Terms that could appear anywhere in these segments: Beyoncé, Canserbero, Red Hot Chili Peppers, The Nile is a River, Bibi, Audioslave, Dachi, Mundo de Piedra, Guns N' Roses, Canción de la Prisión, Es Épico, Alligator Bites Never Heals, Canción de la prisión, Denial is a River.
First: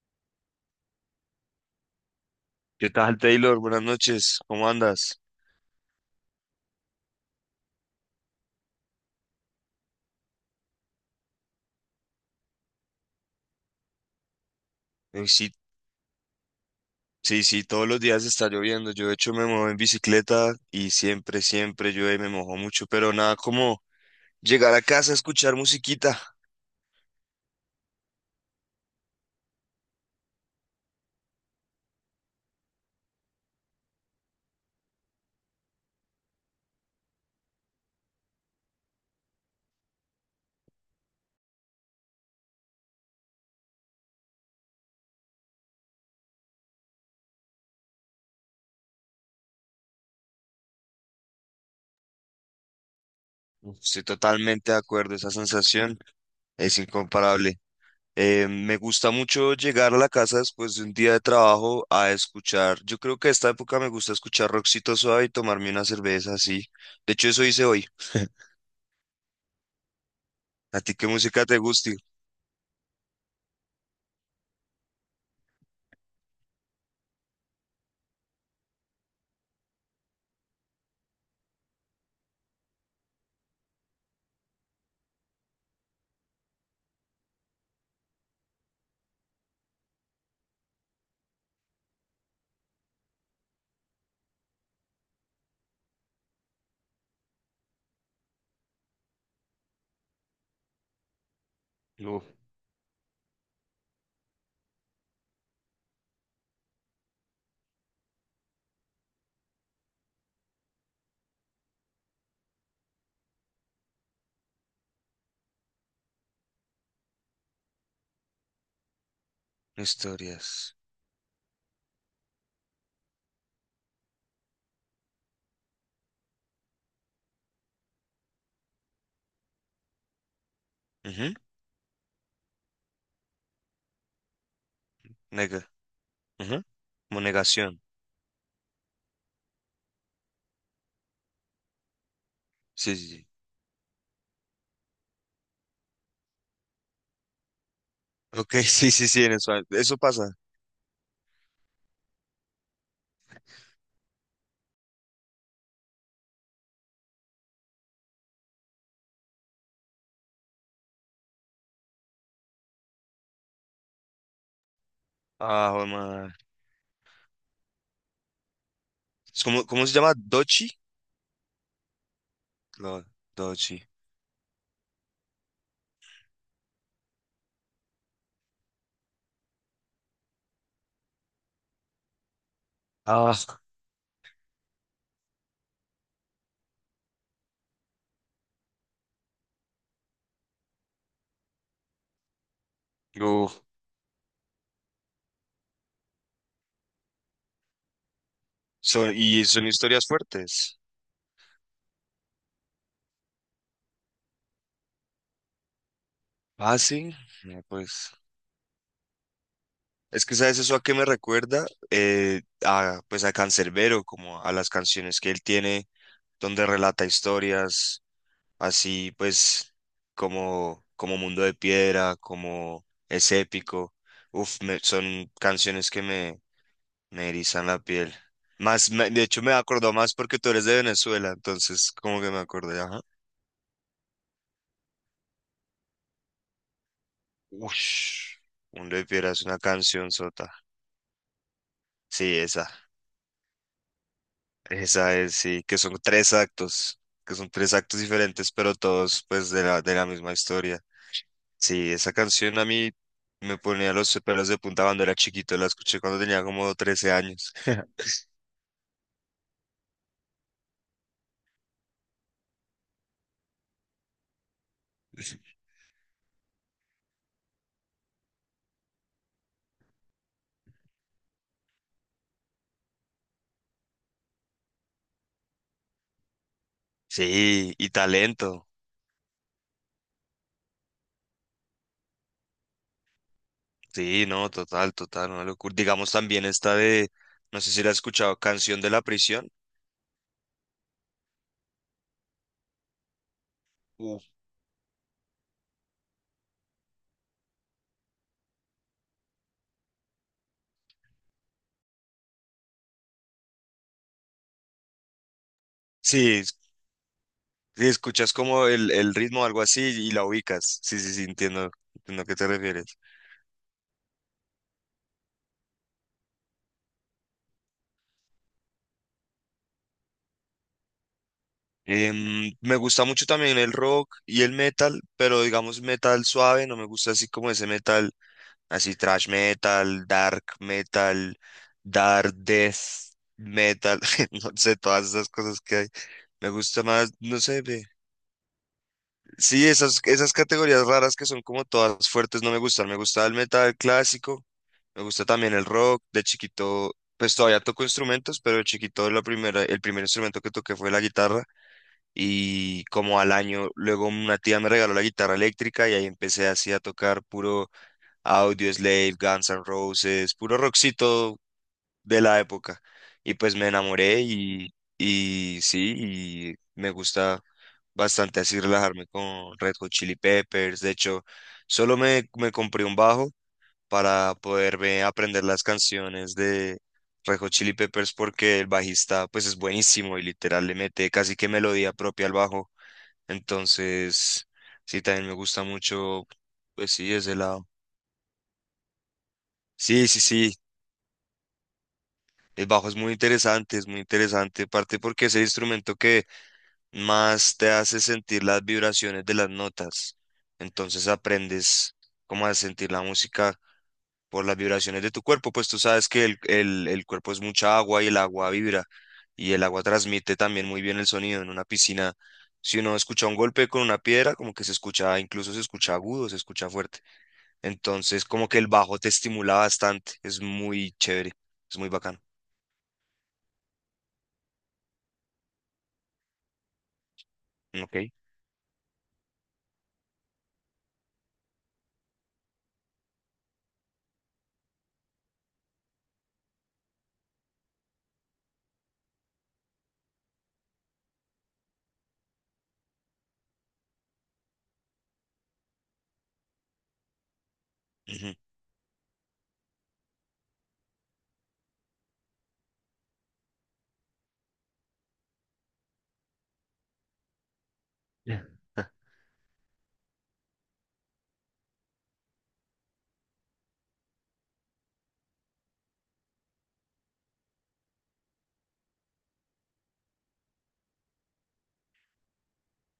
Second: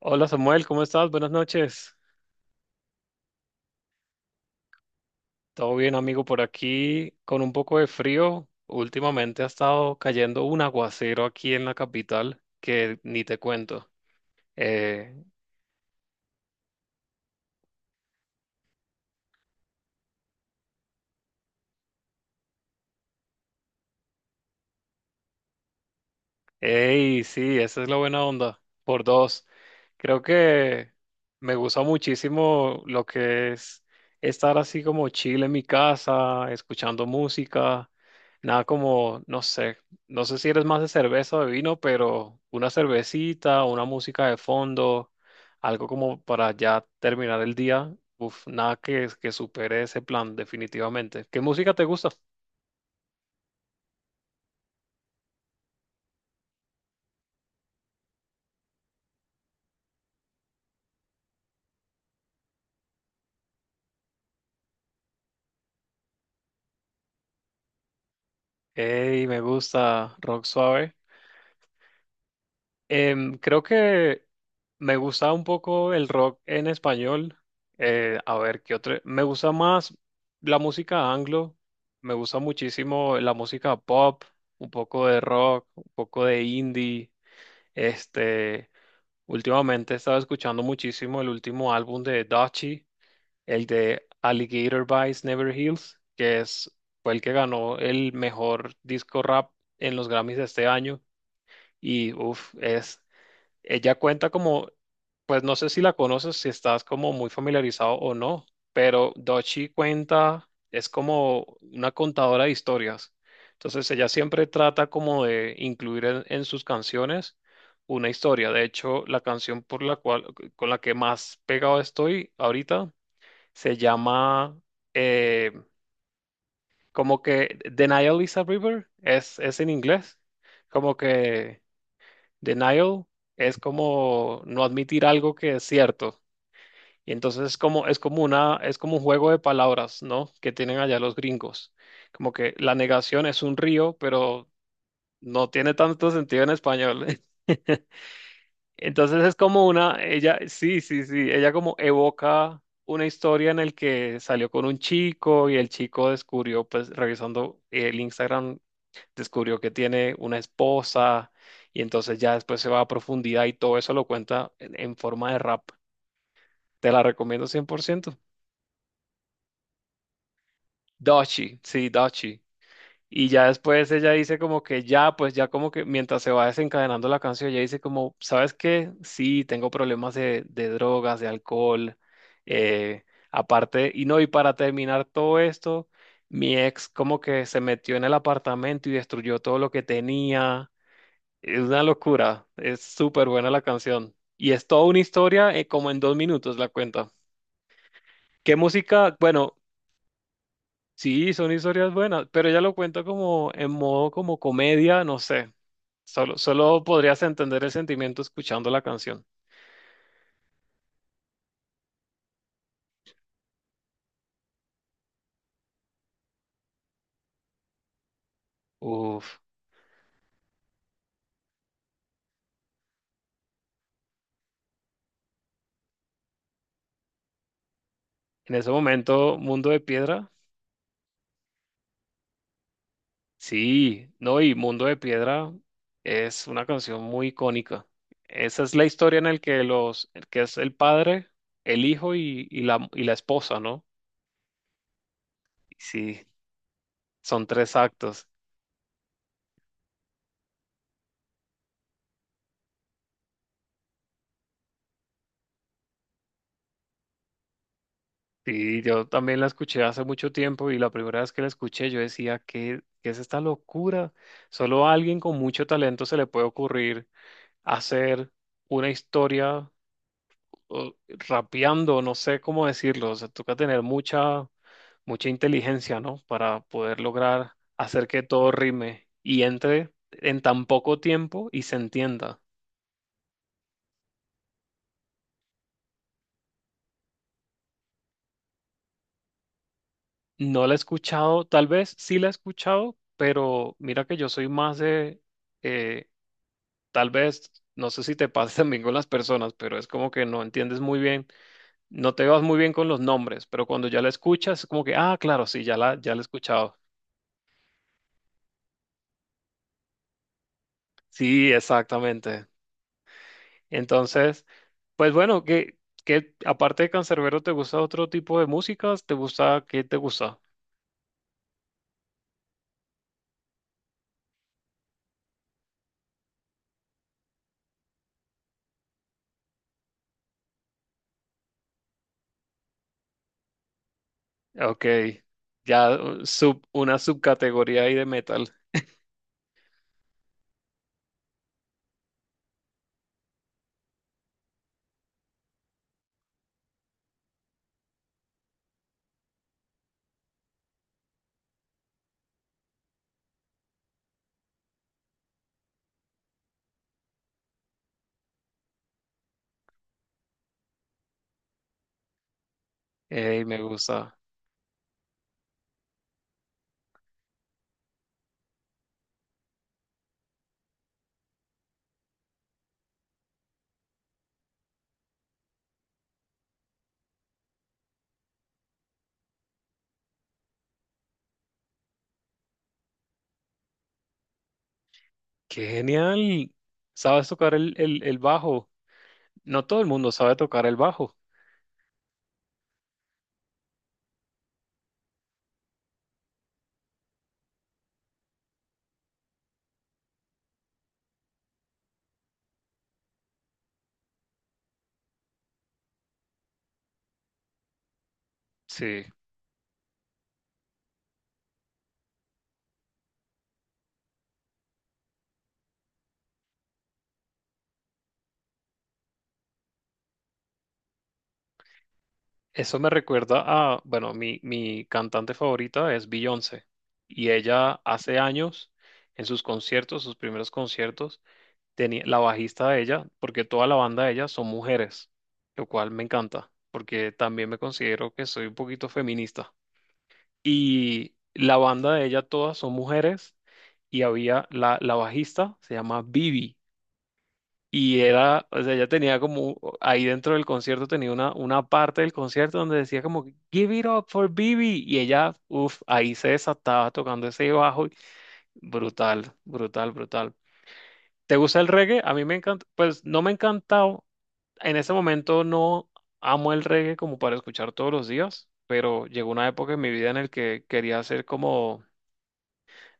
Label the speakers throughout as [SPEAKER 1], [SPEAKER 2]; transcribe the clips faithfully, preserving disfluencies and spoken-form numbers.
[SPEAKER 1] Hola Samuel, ¿cómo estás? Buenas noches.
[SPEAKER 2] ¿Qué tal, Taylor? Buenas noches, ¿cómo andas?
[SPEAKER 1] Todo bien, amigo, por aquí con un poco de frío. Últimamente ha estado cayendo un aguacero aquí en la capital que ni te cuento. Eh,
[SPEAKER 2] Eh, Sí, sí, sí, todos los días está lloviendo. Yo, de hecho, me muevo en bicicleta y siempre, siempre llueve, y me mojo mucho, pero nada como llegar a casa a escuchar musiquita.
[SPEAKER 1] Ey, sí, esa es la buena onda. Por dos. Creo que me gusta muchísimo lo que es estar así como chill en mi casa, escuchando música. Nada como, no sé, no sé si eres más de cerveza o de vino, pero una cervecita, una música de fondo, algo como para ya terminar el día. Uf, nada que, que supere ese plan, definitivamente. ¿Qué música te gusta?
[SPEAKER 2] Uf, estoy totalmente de acuerdo, esa sensación es incomparable. Eh, me gusta mucho llegar a la casa después de un día de trabajo a escuchar. Yo creo que a esta época me gusta escuchar rockcito suave y tomarme una cerveza así. De hecho, eso hice hoy.
[SPEAKER 1] Ey, me gusta rock
[SPEAKER 2] ¿A
[SPEAKER 1] suave.
[SPEAKER 2] ti qué música te gusta?
[SPEAKER 1] Em, creo que me gusta un poco el rock en español. Eh, a ver, ¿qué otro? Me gusta más la música anglo. Me gusta muchísimo la música pop, un poco de rock, un poco de indie. Este, Últimamente he estado escuchando muchísimo el último álbum de Dachi, el de Alligator Bites Never Heals, que es, fue el que ganó el mejor disco rap en los Grammys de este año. Y
[SPEAKER 2] Uf,
[SPEAKER 1] uff, es ella cuenta como, pues no sé si la conoces, si estás como muy familiarizado o no, pero Dochi cuenta, es como una contadora de historias. Entonces ella siempre trata como de incluir en, en sus canciones una historia. De hecho, la canción por la cual, con
[SPEAKER 2] historias.
[SPEAKER 1] la que más pegado estoy ahorita se llama eh, como que Denial is a River, es, es en inglés, como que... Denial es como no admitir algo que es
[SPEAKER 2] Nega.
[SPEAKER 1] cierto.
[SPEAKER 2] Ujú.
[SPEAKER 1] Y
[SPEAKER 2] Como
[SPEAKER 1] entonces es
[SPEAKER 2] negación.
[SPEAKER 1] como, es como una, es como un juego de palabras, ¿no? Que tienen allá los gringos. Como que la
[SPEAKER 2] Sí, sí,
[SPEAKER 1] negación
[SPEAKER 2] sí.
[SPEAKER 1] es un río, pero no tiene tanto sentido en español.
[SPEAKER 2] Ok, sí, sí,
[SPEAKER 1] Entonces
[SPEAKER 2] sí, en
[SPEAKER 1] es
[SPEAKER 2] eso,
[SPEAKER 1] como
[SPEAKER 2] eso
[SPEAKER 1] una,
[SPEAKER 2] pasa.
[SPEAKER 1] ella, sí, sí, sí, ella como evoca una historia en el que salió con un chico y el chico descubrió, pues revisando el Instagram descubrió que tiene una esposa y entonces ya después se va a profundidad y todo eso lo cuenta en, en forma de rap.
[SPEAKER 2] Ah, joder, madre.
[SPEAKER 1] Te la recomiendo cien por ciento.
[SPEAKER 2] Es como... ¿Cómo se llama? ¿Dochi?
[SPEAKER 1] Dachi, sí, Dachi.
[SPEAKER 2] No,
[SPEAKER 1] Y ya
[SPEAKER 2] Dochi.
[SPEAKER 1] después ella dice como que ya, pues ya como que mientras se va desencadenando la canción, ella dice como, ¿sabes qué? Sí, tengo problemas de, de drogas, de alcohol, eh,
[SPEAKER 2] Ah,
[SPEAKER 1] aparte, y no, y para terminar todo esto, mi ex como que se metió en el apartamento y destruyó todo lo que tenía. Es una locura, es súper buena
[SPEAKER 2] uf.
[SPEAKER 1] la canción. Y es toda una historia, eh, como en dos minutos la cuenta. ¿Qué
[SPEAKER 2] Son,
[SPEAKER 1] música?
[SPEAKER 2] y
[SPEAKER 1] Bueno,
[SPEAKER 2] son historias fuertes.
[SPEAKER 1] sí, son historias buenas, pero ella lo cuenta como en modo como comedia, no sé. Solo,
[SPEAKER 2] Ah,
[SPEAKER 1] solo
[SPEAKER 2] sí.
[SPEAKER 1] podrías
[SPEAKER 2] No,
[SPEAKER 1] entender el
[SPEAKER 2] pues.
[SPEAKER 1] sentimiento escuchando la canción.
[SPEAKER 2] Es que, ¿sabes eso a qué me recuerda? Eh, a, pues a Canserbero, como a las canciones que él tiene, donde relata historias, así
[SPEAKER 1] Uf,
[SPEAKER 2] pues como, como Mundo de Piedra, como Es Épico. Uf, me- son canciones que me, me erizan la piel.
[SPEAKER 1] en ese
[SPEAKER 2] Más, me- de
[SPEAKER 1] momento,
[SPEAKER 2] hecho me
[SPEAKER 1] Mundo de
[SPEAKER 2] acordó más
[SPEAKER 1] Piedra.
[SPEAKER 2] porque tú eres de Venezuela, entonces como que me acordé, ajá.
[SPEAKER 1] Sí, no, y Mundo de Piedra es una canción muy icónica.
[SPEAKER 2] Ush,
[SPEAKER 1] Esa es la
[SPEAKER 2] Mundo de
[SPEAKER 1] historia en
[SPEAKER 2] Piedra
[SPEAKER 1] la
[SPEAKER 2] es una
[SPEAKER 1] que los,
[SPEAKER 2] canción
[SPEAKER 1] que
[SPEAKER 2] sota.
[SPEAKER 1] es el padre, el hijo
[SPEAKER 2] Sí,
[SPEAKER 1] y, y
[SPEAKER 2] esa,
[SPEAKER 1] la, y la esposa, ¿no?
[SPEAKER 2] esa es, sí, que son
[SPEAKER 1] Sí,
[SPEAKER 2] tres actos, que
[SPEAKER 1] son
[SPEAKER 2] son tres
[SPEAKER 1] tres
[SPEAKER 2] actos
[SPEAKER 1] actos.
[SPEAKER 2] diferentes, pero todos pues de la, de la misma historia. Sí, esa canción a mí me ponía los pelos de punta cuando era chiquito, la escuché cuando tenía como trece años.
[SPEAKER 1] Y yo también la escuché hace mucho tiempo y la primera vez que la escuché yo decía, ¿qué, ¿qué es esta locura? Solo a alguien con mucho talento se le puede ocurrir hacer una historia o rapeando, no sé cómo decirlo, o sea, toca tener mucha, mucha inteligencia, ¿no? Para poder lograr
[SPEAKER 2] Sí, y
[SPEAKER 1] hacer que todo
[SPEAKER 2] talento.
[SPEAKER 1] rime y entre en tan poco tiempo y se entienda.
[SPEAKER 2] Sí, no, total, total, una locura. Digamos también esta de, no sé si la has escuchado, Canción de la Prisión.
[SPEAKER 1] No la he escuchado, tal vez sí la he escuchado, pero mira que
[SPEAKER 2] Uf.
[SPEAKER 1] yo soy más de, eh, tal vez, no sé si te pasa también con las personas, pero es como que no entiendes muy bien, no te vas muy bien con los nombres, pero cuando ya la escuchas es como que, ah, claro, sí, ya la, ya la he
[SPEAKER 2] Sí,
[SPEAKER 1] escuchado.
[SPEAKER 2] si escuchas como el, el ritmo o algo así y la ubicas. Sí, sí, sí,
[SPEAKER 1] Sí,
[SPEAKER 2] entiendo, entiendo a qué te
[SPEAKER 1] exactamente.
[SPEAKER 2] refieres.
[SPEAKER 1] Entonces, pues bueno, que aparte de Canserbero, ¿te gusta otro tipo de músicas? ¿Te gusta qué te gusta?
[SPEAKER 2] Em, me gusta mucho también el rock y el metal, pero digamos metal suave, no me gusta así como ese metal. Así thrash metal, dark metal, dark death metal, no sé,
[SPEAKER 1] Ok,
[SPEAKER 2] todas esas cosas que hay.
[SPEAKER 1] ya uh,
[SPEAKER 2] Me
[SPEAKER 1] sub,
[SPEAKER 2] gusta
[SPEAKER 1] una
[SPEAKER 2] más, no sé,
[SPEAKER 1] subcategoría
[SPEAKER 2] ve.
[SPEAKER 1] ahí de metal.
[SPEAKER 2] Sí, esas, esas categorías raras que son como todas fuertes no me gustan. Me gusta el metal clásico, me gusta también el rock. De chiquito, pues todavía toco instrumentos, pero de chiquito la primera, el primer instrumento que toqué fue la guitarra. Y como al año, luego una tía me regaló la guitarra eléctrica y ahí empecé así a tocar puro Audioslave, Guns N' Roses, puro rockcito de la época. Y
[SPEAKER 1] Ey,
[SPEAKER 2] pues
[SPEAKER 1] me
[SPEAKER 2] me
[SPEAKER 1] gusta.
[SPEAKER 2] enamoré y, y sí, y me gusta bastante así relajarme con Red Hot Chili Peppers. De hecho, solo me, me compré un bajo para poderme aprender las canciones de Red Hot Chili Peppers porque el bajista pues es buenísimo y literal le mete casi que melodía propia al bajo. Entonces, sí, también me gusta
[SPEAKER 1] ¡Qué
[SPEAKER 2] mucho,
[SPEAKER 1] genial!
[SPEAKER 2] pues sí,
[SPEAKER 1] ¿Sabes
[SPEAKER 2] ese
[SPEAKER 1] tocar
[SPEAKER 2] lado.
[SPEAKER 1] el, el, el bajo? No todo el
[SPEAKER 2] Sí,
[SPEAKER 1] mundo
[SPEAKER 2] sí,
[SPEAKER 1] sabe
[SPEAKER 2] sí.
[SPEAKER 1] tocar el bajo.
[SPEAKER 2] El bajo es muy interesante, es muy interesante, parte porque es el instrumento que más te hace sentir las vibraciones de las notas. Entonces aprendes cómo a sentir la música por las vibraciones de tu cuerpo, pues tú sabes que el, el- el cuerpo es mucha agua y el agua vibra
[SPEAKER 1] Sí.
[SPEAKER 2] y el agua transmite también muy bien el sonido en una piscina. Si uno escucha un golpe con una piedra, como que se escucha, incluso se escucha agudo, se escucha fuerte. Entonces, como que el bajo te estimula bastante, es muy chévere, es muy bacano.
[SPEAKER 1] Eso me recuerda a, bueno, mi, mi cantante favorita es Beyoncé. Y ella
[SPEAKER 2] Ok.
[SPEAKER 1] hace años, en sus conciertos, sus primeros conciertos, tenía la bajista de ella, porque toda la banda de ella son mujeres, lo cual me encanta, porque también me considero que soy un poquito feminista. Y la banda de ella todas son mujeres y había la, la bajista, se llama Bibi. Y
[SPEAKER 2] Ujú.
[SPEAKER 1] era, o sea, ella tenía como, ahí dentro del concierto tenía una, una parte del concierto donde decía como, Give it up for Bibi. Y ella, uff, ahí se desataba tocando ese bajo. Y brutal, brutal, brutal. ¿Te gusta el reggae? A mí me encanta, pues no me encanta, en ese momento no amo el reggae como para escuchar todos los días, pero llegó una época en mi vida en el que quería hacer como,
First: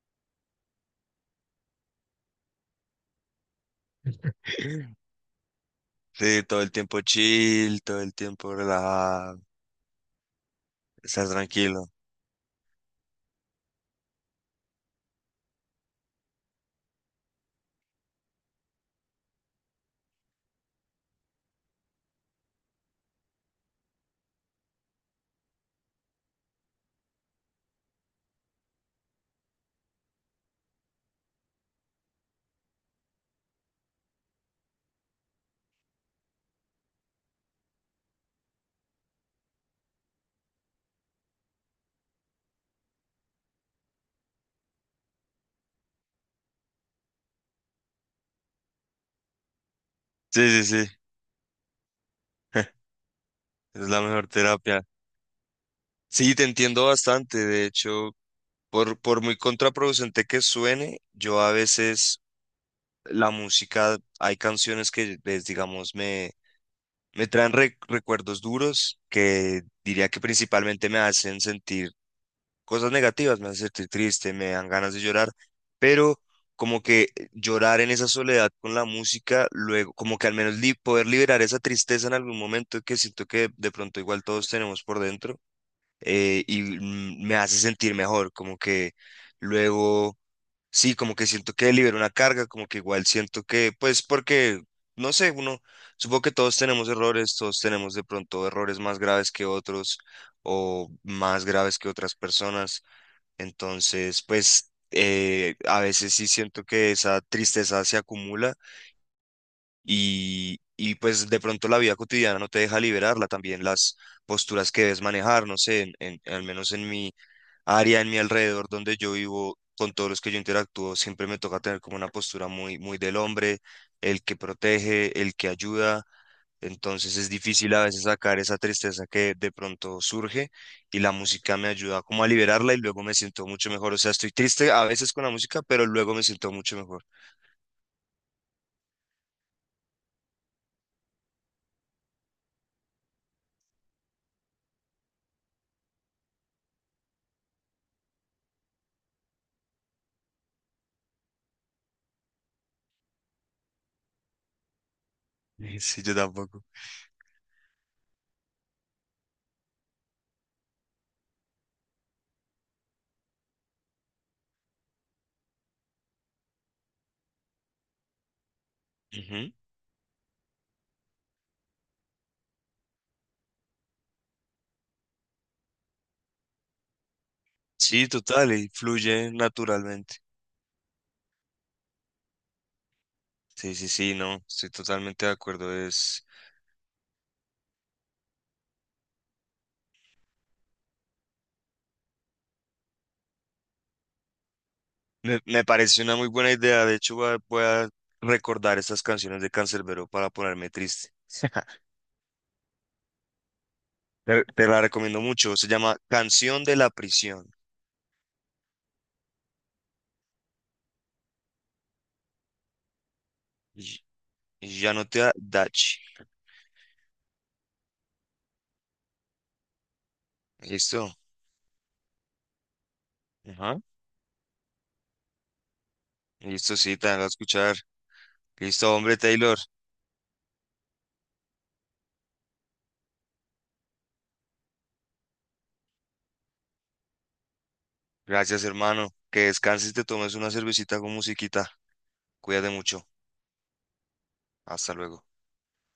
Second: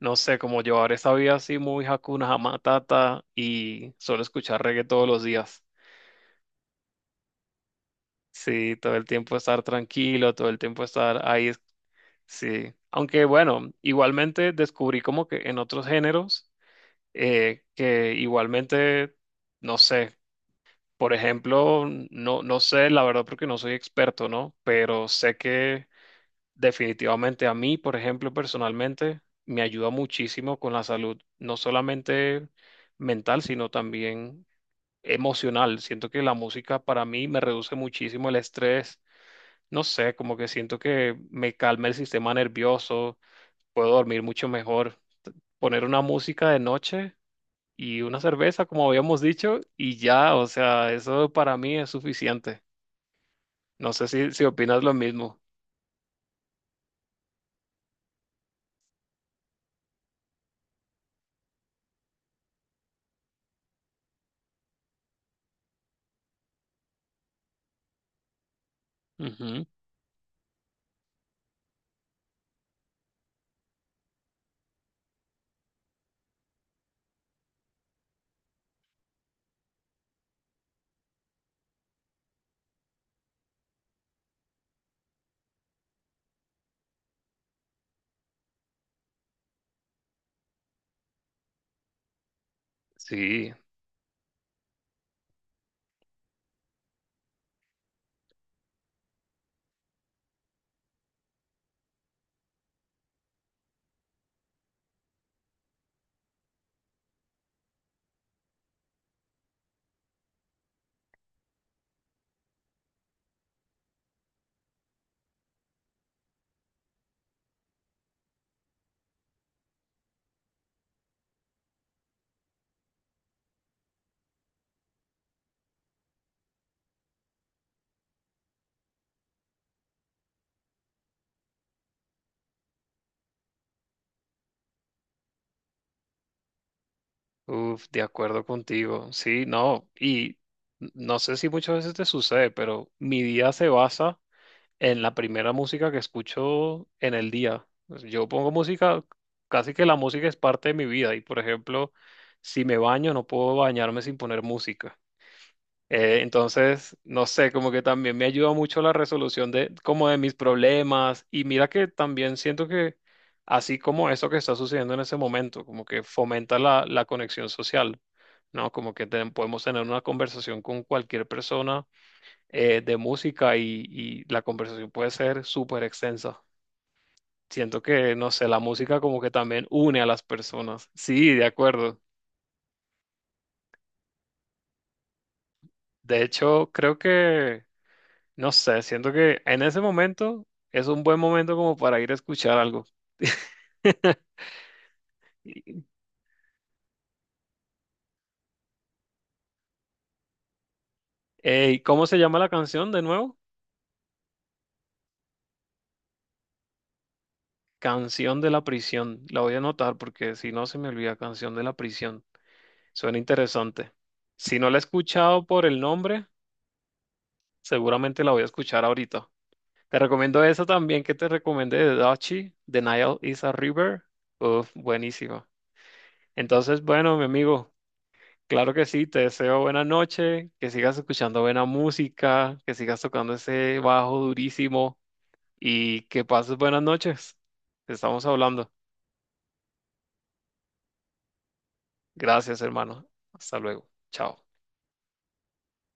[SPEAKER 1] no sé, como llevar esa vida así muy Hakuna Matata y solo escuchar reggae todos los días.
[SPEAKER 2] Sí, todo el tiempo chill, todo el tiempo
[SPEAKER 1] Sí, todo el tiempo
[SPEAKER 2] relajado,
[SPEAKER 1] estar tranquilo, todo el tiempo estar
[SPEAKER 2] estar
[SPEAKER 1] ahí. Es-
[SPEAKER 2] tranquilo.
[SPEAKER 1] sí, aunque bueno, igualmente descubrí como que en otros géneros eh, que igualmente, no sé. Por ejemplo, no, no sé, la verdad, porque no soy experto, ¿no? Pero sé que definitivamente a mí, por ejemplo, personalmente, me ayuda muchísimo con la salud, no solamente mental, sino también emocional. Siento que la música para mí me reduce muchísimo el estrés. No sé, como que siento que me calma el sistema nervioso, puedo dormir mucho mejor. T- poner una música de noche y una cerveza, como habíamos dicho, y ya, o
[SPEAKER 2] Sí, sí,
[SPEAKER 1] sea,
[SPEAKER 2] sí,
[SPEAKER 1] eso para mí es suficiente.
[SPEAKER 2] es
[SPEAKER 1] No
[SPEAKER 2] la
[SPEAKER 1] sé
[SPEAKER 2] mejor
[SPEAKER 1] si, si opinas
[SPEAKER 2] terapia.
[SPEAKER 1] lo mismo.
[SPEAKER 2] Sí, te entiendo bastante. De hecho, por, por muy contraproducente que suene, yo a veces la música, hay canciones que, pues, digamos, me, me traen re- recuerdos duros que
[SPEAKER 1] Ujú.
[SPEAKER 2] diría que principalmente me hacen sentir cosas negativas, me hacen sentir triste, me dan ganas de llorar, pero como que eh, llorar en esa soledad con la música, luego, como que al menos li- poder liberar esa tristeza en algún momento que siento que de pronto igual todos tenemos por dentro, eh, y mm, me hace sentir mejor, como que luego, sí, como que siento que libero una carga, como que igual siento
[SPEAKER 1] Sí.
[SPEAKER 2] que, pues porque, no sé, uno, supongo que todos tenemos errores, todos tenemos de pronto errores más graves que otros o más graves que otras personas, entonces, pues eh, a veces sí siento que esa tristeza se acumula y, y pues de pronto la vida cotidiana no te deja liberarla, también las posturas que debes manejar, no sé, en, en- al menos en mi área, en mi alrededor donde yo vivo, con todos los que yo interactúo, siempre me toca tener como una postura muy, muy del hombre, el que protege, el que ayuda, entonces es difícil a veces sacar esa tristeza que de pronto surge y la música me ayuda como a liberarla y luego me siento mucho mejor. O sea, estoy triste a veces con la música, pero luego me siento mucho mejor.
[SPEAKER 1] Uf, de acuerdo contigo. Sí, no, y no sé si muchas veces te sucede, pero mi día se basa en la primera música que escucho en el día. Pues, yo pongo música, casi que la música es parte de mi vida y, por ejemplo, si me baño, no puedo bañarme sin poner música.
[SPEAKER 2] Sí, yo
[SPEAKER 1] Eh,
[SPEAKER 2] tampoco.
[SPEAKER 1] entonces, no sé, como que también me ayuda mucho la resolución de como de mis problemas y mira que también siento que así como eso que está sucediendo en ese momento, como que fomenta la, la conexión social, ¿no? Como que ten-
[SPEAKER 2] Ujú.
[SPEAKER 1] podemos tener una conversación con cualquier persona eh, de música y, y la conversación puede ser súper extensa. Siento
[SPEAKER 2] Sí,
[SPEAKER 1] que, no sé,
[SPEAKER 2] total,
[SPEAKER 1] la
[SPEAKER 2] y
[SPEAKER 1] música como que
[SPEAKER 2] fluye
[SPEAKER 1] también une a
[SPEAKER 2] naturalmente.
[SPEAKER 1] las personas. Sí, de acuerdo.
[SPEAKER 2] Sí, sí, sí, no, estoy totalmente de acuerdo.
[SPEAKER 1] De
[SPEAKER 2] Es,
[SPEAKER 1] hecho, creo que... No sé, siento que en ese momento es un buen momento como para ir a escuchar algo.
[SPEAKER 2] me, me
[SPEAKER 1] Y-
[SPEAKER 2] parece una muy buena idea. De hecho, voy a, voy a recordar estas canciones de Canserbero para ponerme triste.
[SPEAKER 1] Ey, ¿cómo se llama la canción de nuevo?
[SPEAKER 2] Te, te la recomiendo mucho. Se llama Canción de la Prisión.
[SPEAKER 1] Canción de la Prisión. La voy a anotar porque si no se me olvida, Canción de la Prisión. Suena interesante.
[SPEAKER 2] Y,
[SPEAKER 1] Si no la he
[SPEAKER 2] y ya no te da
[SPEAKER 1] escuchado por el
[SPEAKER 2] Dachi.
[SPEAKER 1] nombre, seguramente la voy a escuchar ahorita. Te recomiendo esa también que
[SPEAKER 2] Listo.
[SPEAKER 1] te recomendé de Dachi, The Nile is a
[SPEAKER 2] Ajá.
[SPEAKER 1] River. Uf, buenísima.
[SPEAKER 2] Listo,
[SPEAKER 1] Entonces,
[SPEAKER 2] sí, te
[SPEAKER 1] bueno, mi
[SPEAKER 2] a
[SPEAKER 1] amigo.
[SPEAKER 2] escuchar.
[SPEAKER 1] Claro que
[SPEAKER 2] Listo,
[SPEAKER 1] sí,
[SPEAKER 2] hombre,
[SPEAKER 1] te
[SPEAKER 2] Taylor.
[SPEAKER 1] deseo buena noche, que sigas escuchando buena música, que sigas tocando ese bajo durísimo y que pases buenas noches. Estamos
[SPEAKER 2] Gracias,
[SPEAKER 1] hablando.
[SPEAKER 2] hermano. Que descanses y te tomes una cervecita con musiquita.
[SPEAKER 1] Gracias,
[SPEAKER 2] Cuídate mucho.
[SPEAKER 1] hermano. Hasta luego. Chao.
[SPEAKER 2] Hasta luego.